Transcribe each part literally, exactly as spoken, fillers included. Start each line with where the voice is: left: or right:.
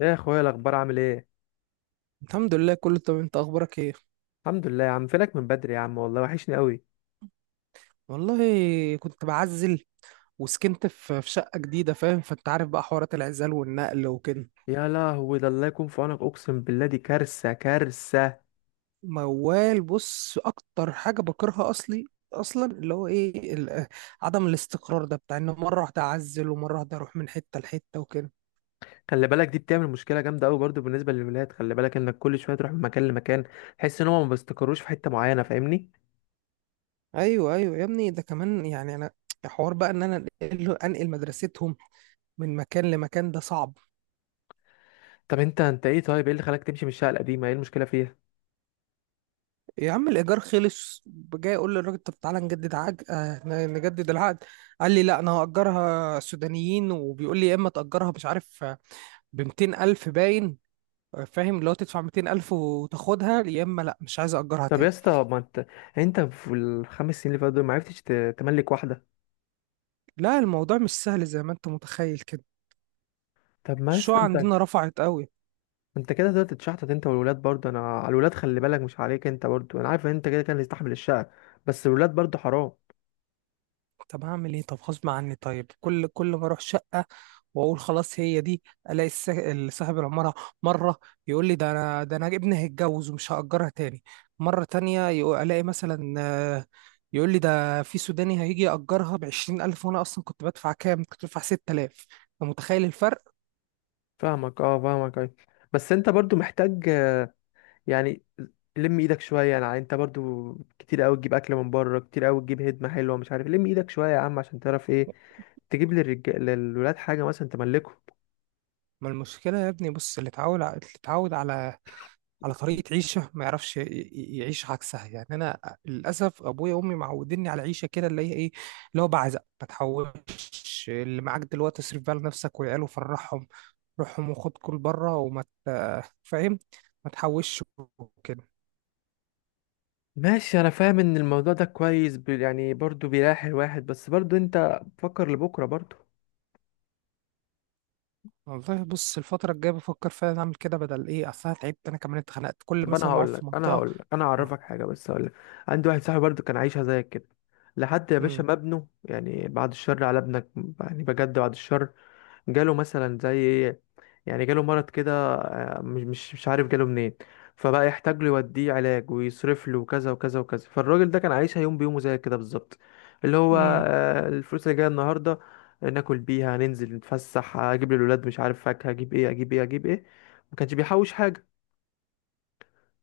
left: يا اخويا الاخبار عامل ايه؟
right: الحمد لله كله تمام. انت اخبارك ايه؟
left: الحمد لله يا عم. فينك من بدري يا عم؟ والله وحشني قوي.
right: والله كنت بعزل، وسكنت في في شقة جديدة، فاهم؟ فانت عارف بقى حوارات العزال والنقل وكده.
left: يا لهوي، ده الله يكون في عونك، اقسم بالله دي كارثه كارثه.
right: موال، بص اكتر حاجة بكرهها اصلي اصلا اللي هو ايه ال- عدم الاستقرار ده، بتاع ان مرة واحدة اعزل ومرة واحدة اروح من حتة لحتة وكده.
left: خلي بالك دي بتعمل مشكله جامده قوي برضو بالنسبه للولاد، خلي بالك انك كل شويه تروح من مكان لمكان، تحس ان هم ما بيستقروش في حته معينه، فاهمني؟
right: ايوه ايوه يا ابني، ده كمان يعني انا، حوار بقى ان انا انقل انقل مدرستهم من مكان لمكان، ده صعب.
left: طب انت انت ايه؟ طيب ايه اللي خلاك تمشي من الشقه القديمه؟ ايه المشكله فيها؟
right: يا عم الايجار خلص، جاي اقول للراجل طب تعالى نجدد عقد، آه ن- نجدد العقد. قال لي لا انا هاجرها سودانيين، وبيقول لي يا اما تاجرها مش عارف، ب ميتين ألف الف باين. آه، فاهم؟ لو تدفع ميتين ألف الف وتاخدها، يا اما لا مش عايز اجرها
left: طب يا
right: تاني.
left: اسطى، ما انت، انت في الخمس سنين اللي فاتوا دول ما عرفتش ت- تملك واحده؟
right: لا الموضوع مش سهل زي ما انت متخيل كده،
left: طب ما يا
right: الشقق
left: اسطى انت
right: عندنا رفعت قوي.
left: انت كده تقدر تتشحتت انت والولاد برضه. انا على الولاد خلي بالك، مش عليك انت برضه. انا عارف ان انت كده كان يستحمل الشقه، بس الولاد برضه حرام.
right: طب هعمل ايه؟ طب غصب عني. طيب كل كل ما اروح شقه واقول خلاص هي دي، الاقي الس- صاحب العماره مره يقول لي ده انا، ده انا ابني هيتجوز ومش هاجرها تاني. مره تانية يقو- الاقي مثلا، آه، يقول لي ده في سوداني هيجي ياجرها بعشرين ألف، وانا اصلا كنت بدفع كام؟ كنت بدفع ستة آلاف. انت متخيل الفرق؟
left: فاهمك اه، فاهمك اي. بس انت برضه محتاج، آه، يعني لم ايدك شويه. يعني انت برضه كتير قوي تجيب اكل من بره، كتير قوي تجيب هدمه حلوه، مش عارف. لم ايدك شويه يا عم عشان تعرف ايه تجيب للرجال للولاد حاجه مثلا تملكهم.
right: ما المشكله يا ابني بص، اللي اتعود ع- اللي اتعود على على طريقة عيشة ما يعرفش ي- ي- يعيش عكسها. يعني أنا للأسف أبويا وأمي معوديني على عيشة كده اللي هي إيه، اللي هو بعزق ما تحوش. اللي معاك دلوقتي اصرف بقى لنفسك والعيال وفرحهم روحهم، وخد كل بره وما ت- فاهم؟ ما تحوش وكده.
left: ماشي انا فاهم ان الموضوع ده كويس، ب- يعني برضه بيريح الواحد، بس برضه انت فكر لبكره برضه.
right: والله بص الفترة الجاية بفكر فعلا أعمل كده، بدل إيه؟ أصل أنا تعبت، أنا كمان اتخنقت كل
left: طب انا
right: مثلا ما أقعد
left: هقول
right: في
left: لك انا
right: منطقة.
left: هقول لك، انا هعرفك حاجه، بس هقول لك، عندي واحد صاحبي برضو كان عايشها زيك كده لحد يا باشا
right: امم
left: ما ابنه، يعني بعد الشر على ابنك، يعني بجد بعد الشر، جاله مثلا زي ايه، يعني جاله مرض كده، آه، مش مش مش عارف جاله منين. فبقى يحتاج له يوديه علاج ويصرف له وكذا وكذا وكذا. فالراجل ده كان عايشها يوم بيومه زي كده بالظبط. اللي هو
right: امم
left: آه، الفلوس اللي جايه النهارده ناكل بيها، ننزل نتفسح، اجيب للولاد مش عارف فاكهه، اجيب ايه اجيب ايه اجيب ايه. ما كانش بيحوش حاجه.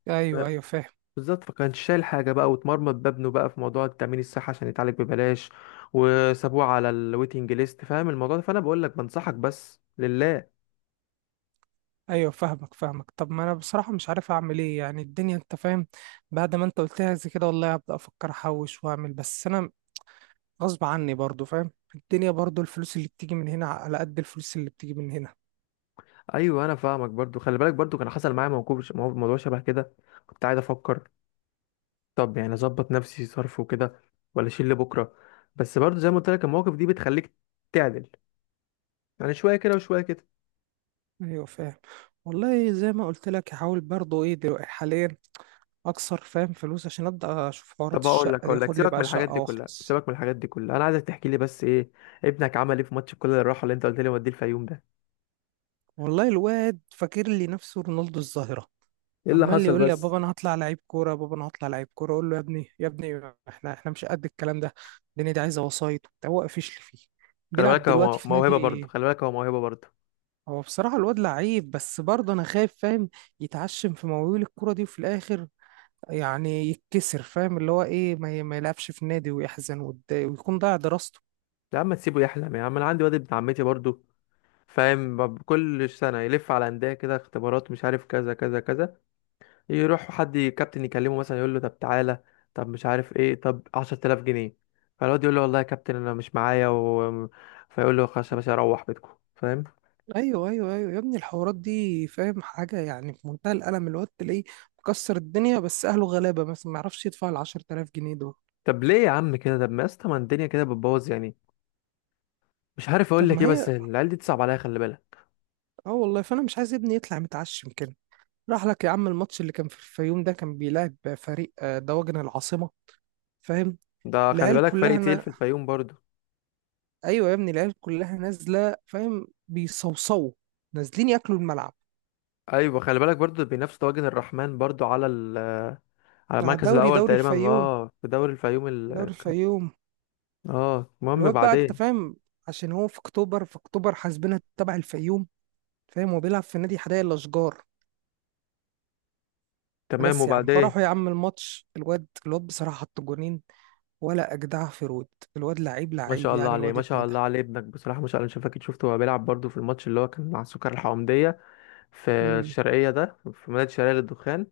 right: أيوه أيوه فاهم.
left: بالظبط، فكانش شايل حاجة بقى، واتمرمط بابنه بقى في موضوع التأمين الصحي عشان يتعالج ببلاش، وسابوه على الويتنج ليست، فاهم الموضوع ده؟ فأنا بقول لك بنصحك بس لله.
right: ايوه فاهمك فاهمك. طب ما انا بصراحه مش عارف اعمل ايه يعني، الدنيا انت فاهم. بعد ما انت قلتها زي كده والله هبدا افكر احوش واعمل، بس انا غصب عني برضو فاهم؟ الدنيا برضو، الفلوس اللي بتيجي من هنا على قد الفلوس اللي بتيجي من هنا.
left: أيوه أنا فاهمك برضو، خلي بالك برضو كان حصل معايا موقف، مو- موضوع شبه كده. كنت قاعد أفكر، طب يعني أظبط نفسي صرف وكده ولا أشيل لبكرة؟ بس برضو زي ما قلت لك، المواقف دي بتخليك تعدل، يعني شوية كده وشوية كده.
right: ايوه فاهم، والله زي ما قلت لك هحاول برضو، ايه دلوقتي حاليا اكسر فاهم فلوس عشان ابدا اشوف حوارات
left: طب هقول لك
right: الشقه دي،
left: هقول لك
right: اخد لي
left: سيبك من
right: بقى
left: الحاجات
right: شقه
left: دي كلها،
right: واخلص.
left: سيبك من الحاجات دي كلها، أنا عايزك تحكي لي بس إيه ابنك عمل إيه في ماتش كل الراحة اللي أنت قلت لي وديه الفيوم ده.
right: والله الواد فاكر لي نفسه رونالدو الظاهره،
left: ايه اللي
right: عمال
left: حصل
right: يقول لي يا
left: بس؟
right: بابا انا هطلع لعيب كوره، يا بابا انا هطلع لعيب كوره. اقول له يا ابني يا ابني احنا احنا مش قد الكلام ده، الدنيا دي عايزه وسايط وبتاع. هو قفش لي فيه،
left: خلي
right: بيلعب
left: بالك هو
right: دلوقتي
left: مو-
right: في
left: موهبه
right: نادي.
left: برضه، خلي بالك هو موهبه برضه.
right: هو بصراحه الواد لعيب، بس برضه انا خايف فاهم، يتعشم في مواويل الكوره دي وفي الاخر يعني يتكسر. فاهم اللي هو ايه، ما, ي- ما يلعبش في نادي ويحزن ويتضايق ويكون ضايع دراسته.
left: يا عم تسيبه يحلم يا عم، انا عندي واد ابن عمتي برضه، فاهم؟ ب- كل سنه يلف على انديه كده اختبارات، مش عارف كذا كذا كذا. يروح حد ي- كابتن يكلمه مثلا، يقول له طب تعالى، طب مش عارف ايه، طب عشرة آلاف جنيه. فالواد يقول له والله يا كابتن انا مش معايا و. فيقول له خلاص يا باشا، اروح بيتكم. فاهم؟
right: ايوه ايوه ايوه يا ابني الحوارات دي، فاهم حاجه؟ يعني في منتهى الالم، الواد تلاقيه مكسر الدنيا بس اهله غلابه مثلا ما يعرفش يدفع ال عشرة آلاف جنيه دول.
left: طب ليه يا عم كده؟ طب ما يا اسطى، ما الدنيا كده بتبوظ يعني. مش عارف اقول
right: طب
left: لك
right: ما
left: ايه، بس
right: هي،
left: العيال دي تصعب عليا، خلي بالك.
right: اه والله فانا مش عايز ابني يطلع متعشم كده. راح لك يا عم الماتش اللي كان في الفيوم ده، كان بيلعب فريق آه، دواجن العاصمه، فاهم؟
left: ده خلي
right: العيال
left: بالك
right: كلها
left: فريق تقيل
right: انا،
left: في الفيوم برضه.
right: ايوه يا ابني العيال كلها نازله فاهم، بيصوصوا نازلين ياكلوا الملعب.
left: ايوه خلي بالك برضو بينافس طواجن الرحمن برضو على، ال... على
right: على
left: المركز
right: الدوري،
left: الاول
right: دوري
left: تقريبا،
right: الفيوم،
left: اه في دوري الفيوم. ال...
right: دوري الفيوم.
left: اه المهم
right: الواد بقى انت
left: بعدين.
right: فاهم، عشان هو في اكتوبر، في اكتوبر حاسبنا تبع الفيوم. فاهم؟ هو بيلعب في نادي حدائق الاشجار.
left: تمام
right: بس يا عم
left: وبعدين.
right: فرحوا يا عم الماتش، الواد الواد بصراحه حط جونين ولا اجدع في رود، الواد لعيب
left: ما
right: لعيب
left: شاء الله
right: يعني،
left: عليه،
right: الواد
left: ما شاء
right: ابن ده.
left: الله عليه، ابنك بصراحه ما شاء الله، مش فاكر شفته هو بيلعب برضو في الماتش اللي هو كان مع السكر الحومديه في
right: امم.
left: الشرقيه، ده في مدينه الشرقيه للدخان.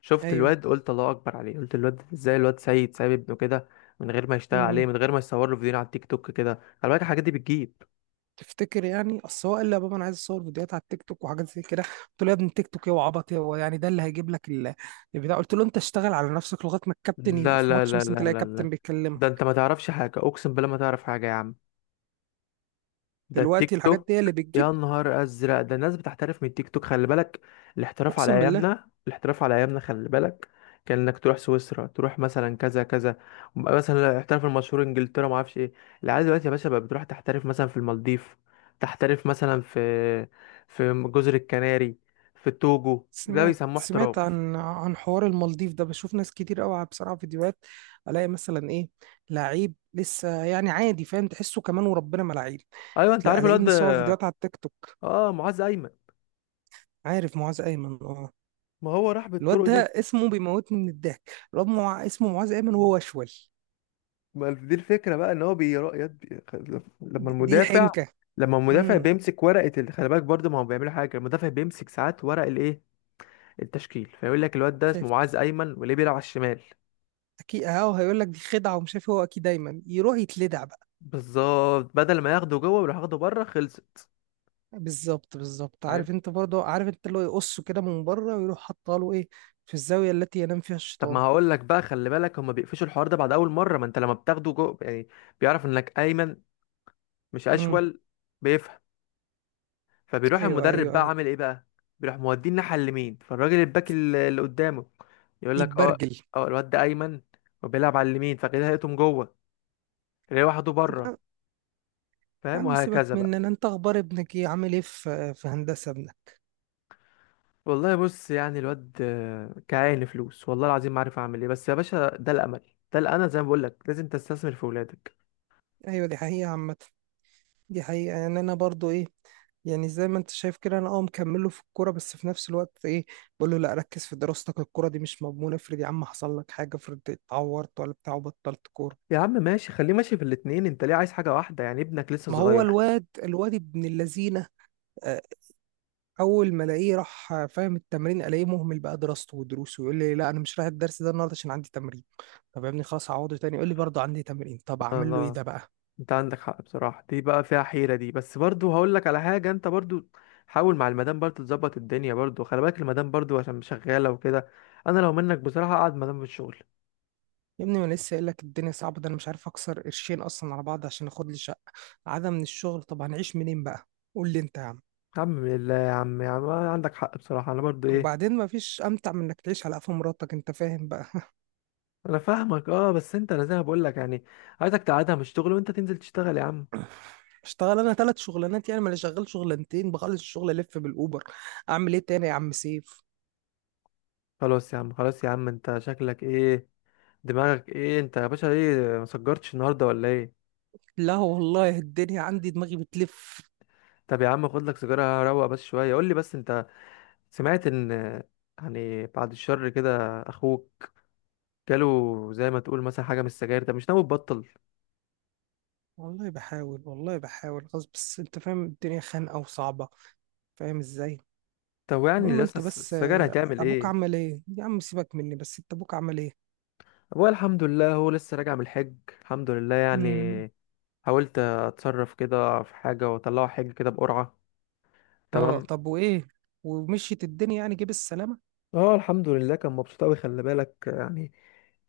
left: شفت
right: ايوه.
left: الواد قلت الله اكبر عليه، قلت الواد ازاي، الواد سيد سايب ابنه كده، من غير ما يشتغل عليه،
right: امم.
left: من غير ما يصور له فيديو على التيك توك كده. خلي بالك الحاجات دي بتجيب.
right: تفتكر يعني؟ اصل هو قال لي يا بابا انا عايز اصور فيديوهات على التيك توك وحاجات زي كده. قلت له يا ابني التيك توك ايه وعبط ايه؟ هو يعني ده اللي هيجيب لك ال- البتاع؟ قلت له انت اشتغل على نفسك لغايه ما الكابتن يبقى
left: لا
right: في
left: لا
right: ماتش
left: لا
right: مثلا
left: لا
right: تلاقي
left: لا لا،
right: كابتن
left: ده
right: بيتكلمك.
left: انت ما تعرفش حاجه، اقسم بالله ما تعرف حاجه يا عم، ده التيك
right: دلوقتي الحاجات
left: توك.
right: دي هي اللي بتجيب؟
left: يا نهار ازرق، ده الناس بتحترف من التيك توك، خلي بالك. الاحتراف على
right: اقسم بالله.
left: ايامنا، الاحتراف على ايامنا، خلي بالك، كان انك تروح سويسرا، تروح مثلا كذا كذا، مثلا الاحتراف المشهور انجلترا، ما اعرفش ايه. العيال دلوقتي يا باشا بقى بتروح تحترف مثلا في المالديف، تحترف مثلا في في جزر الكناري، في التوجو، ده
right: سمعت،
left: بيسموه
right: سمعت
left: احتراف.
right: عن عن حوار المالديف ده، بشوف ناس كتير قوي على- بصراحه فيديوهات، الاقي مثلا ايه، لعيب لسه يعني عادي فاهم، تحسه كمان وربنا ما لعيب.
left: ايوه انت
right: لا،
left: عارف
right: الاقيه
left: الواد ده؟
right: مصور فيديوهات على التيك توك.
left: اه معاذ ايمن.
right: عارف معاذ ايمن؟ اه.
left: ما هو راح
right: الواد
left: بالطرق
right: ده
left: دي.
right: اسمه بيموتني من الضحك، الواد مع... اسمه معاذ ايمن وهو اشول.
left: ما دي الفكرة بقى، ان هو بيرا يد بي. لما
right: دي, دي
left: المدافع
right: الحنكه.
left: لما المدافع
right: امم.
left: بيمسك ورقة ال، خلي بالك برضه، ما هو بيعملوا حاجة، المدافع بيمسك ساعات ورق الايه، التشكيل، فيقول لك الواد ده
right: شايف؟
left: اسمه معاذ ايمن وليه بيلعب على الشمال.
right: اكيد اهو هيقول لك دي خدعه ومش عارف إيه، هو اكيد دايما يروح يتلدع بقى.
left: بالظبط، بدل ما ياخده جوه ويروح ياخده بره، خلصت.
right: بالظبط بالظبط.
left: فاهم؟
right: عارف انت، برضه عارف انت، اللي هو يقصه كده من بره ويروح حاطه له ايه، في الزاويه التي ينام فيها
left: طب ما
right: الشيطان.
left: هقول لك بقى، خلي بالك هما بيقفشوا الحوار ده بعد اول مرة، ما انت لما بتاخده جوه يعني، بيعرف انك ايمن، مش
right: امم.
left: اشول. فبيروح
right: ايوه ايوه
left: المدرب بقى
right: ايوه.
left: عامل ايه بقى؟ بيروح موديه الناحيه اليمين، فالراجل الباك ال- اللي قدامه يقول لك اه،
right: يتبرجل.
left: اه الواد ده ايمن وبيلعب على اليمين، فكده هيقطم جوه، تلاقيه واحده
right: طب
left: بره.
right: يا يا
left: فاهم؟
right: عم سيبك
left: وهكذا بقى.
right: مننا، انت اخبار ابنك ايه، عامل ايه في في هندسه ابنك؟
left: والله بص، يعني الواد آه، كعين فلوس، والله العظيم ما عارف اعمل ايه، بس يا باشا ده الامل، ده الامل، زي ما بقول لك لازم تستثمر في ولادك.
right: ايوه دي حقيقه عامه، دي حقيقة. يعني أنا برضو إيه، يعني زي ما أنت شايف كده أنا أه مكمله في الكورة، بس في نفس الوقت إيه، بقول له لا ركز في دراستك، الكورة دي مش مضمونة. افرض يا عم حصل لك حاجة، افرض اتعورت ولا بتاع وبطلت كورة.
left: يا عم ماشي، خليه ماشي في الاتنين، انت ليه عايز حاجه واحده يعني؟ ابنك لسه
right: ما هو
left: صغير.
right: الواد، الواد ابن اللذينة، آه، أول ما ألاقيه راح آه، فاهم التمرين، ألاقيه مهمل بقى دراسته ودروسه. يقول لي لا أنا مش رايح الدرس ده النهاردة عشان عندي تمرين. طب يا ابني خلاص هعوضه تاني، يقول لي برضه عندي تمرين. طب أعمل له إيه
left: الله.
right: ده بقى؟
left: انت عندك حق بصراحة، دي بقى فيها حيرة دي، بس برضو هقول لك على حاجة، انت برضو حاول مع المدام برضو تظبط الدنيا، برضو خلي بالك المدام برضو عشان شغالة وكده. انا لو منك بصراحة اقعد مدام في الشغل.
right: يا ابني ما أنا لسه قايل لك الدنيا صعبه، ده انا مش عارف اكسر قرشين اصلا على بعض عشان اخد لي شقه. عدم من الشغل، طب هنعيش منين بقى؟ قول لي انت يا عم.
left: يا عم بالله يا عم، يا عم عندك حق بصراحة، انا برضو ايه،
right: وبعدين ما فيش امتع من انك تعيش على قفا مراتك، انت فاهم بقى؟
left: انا فاهمك اه. بس انت، انا زي ما بقول لك يعني عايزك تقعدها من الشغل وانت تنزل تشتغل يا عم.
right: اشتغل انا ثلاث شغلانات يعني؟ ما انا شغال شغلانتين، بخلص الشغل الف بالاوبر، اعمل ايه تاني يا عم سيف؟
left: خلاص يا عم، خلاص يا عم، انت شكلك ايه؟ دماغك ايه انت يا باشا؟ ايه مسجرتش النهارده ولا ايه؟
right: لا والله الدنيا عندي دماغي بتلف.
left: طب يا عم خد لك سيجارة، روق بس شوية، قول لي بس انت سمعت ان، يعني بعد الشر كده، اخوك جاله زي ما تقول مثلا حاجه من السجاير، ده مش ناوي تبطل؟
right: والله بحاول والله بحاول خلاص، بس انت فاهم الدنيا خانقه وصعبه، فاهم ازاي؟
left: طب يعني
right: المهم
left: لسه
right: انت
left: الس-
right: بس،
left: السجاير
right: آه،
left: هتعمل
right: ابوك
left: ايه؟
right: عمل ايه؟ يا عم سيبك مني، بس انت ابوك عمل ايه؟
left: ابويا الحمد لله هو لسه راجع من الحج، الحمد لله يعني،
right: مم.
left: حاولت اتصرف كده في حاجه واطلعه حج كده بقرعه،
right: اه
left: تمام.
right: طب وايه؟ ومشيت الدنيا يعني؟ جيب السلامة.
left: اه الحمد لله كان مبسوط قوي، خلي بالك يعني،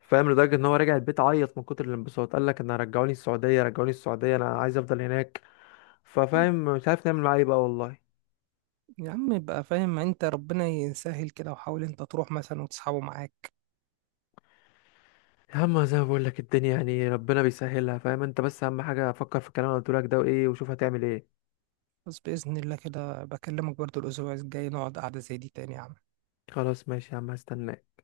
left: فاهم لدرجه ان هو راجع البيت عيط من كتر الانبساط، قال لك انا رجعوني السعوديه، رجعوني السعوديه، انا عايز افضل هناك. ففاهم مش عارف نعمل معاه ايه بقى والله.
right: يا عم يبقى فاهم انت، ربنا يسهل كده وحاول انت تروح مثلا وتسحبه معاك.
left: اما زي ما بقول لك الدنيا يعني ربنا بيسهلها، فاهم انت، بس اهم حاجه فكر في الكلام اللي قلت لك ده وايه، وشوف هتعمل ايه.
right: بس بإذن الله كده بكلمك برضو الأسبوع الجاي، نقعد قعدة زي دي تاني يا عم.
left: خلاص ماشي يا عم، هستناك.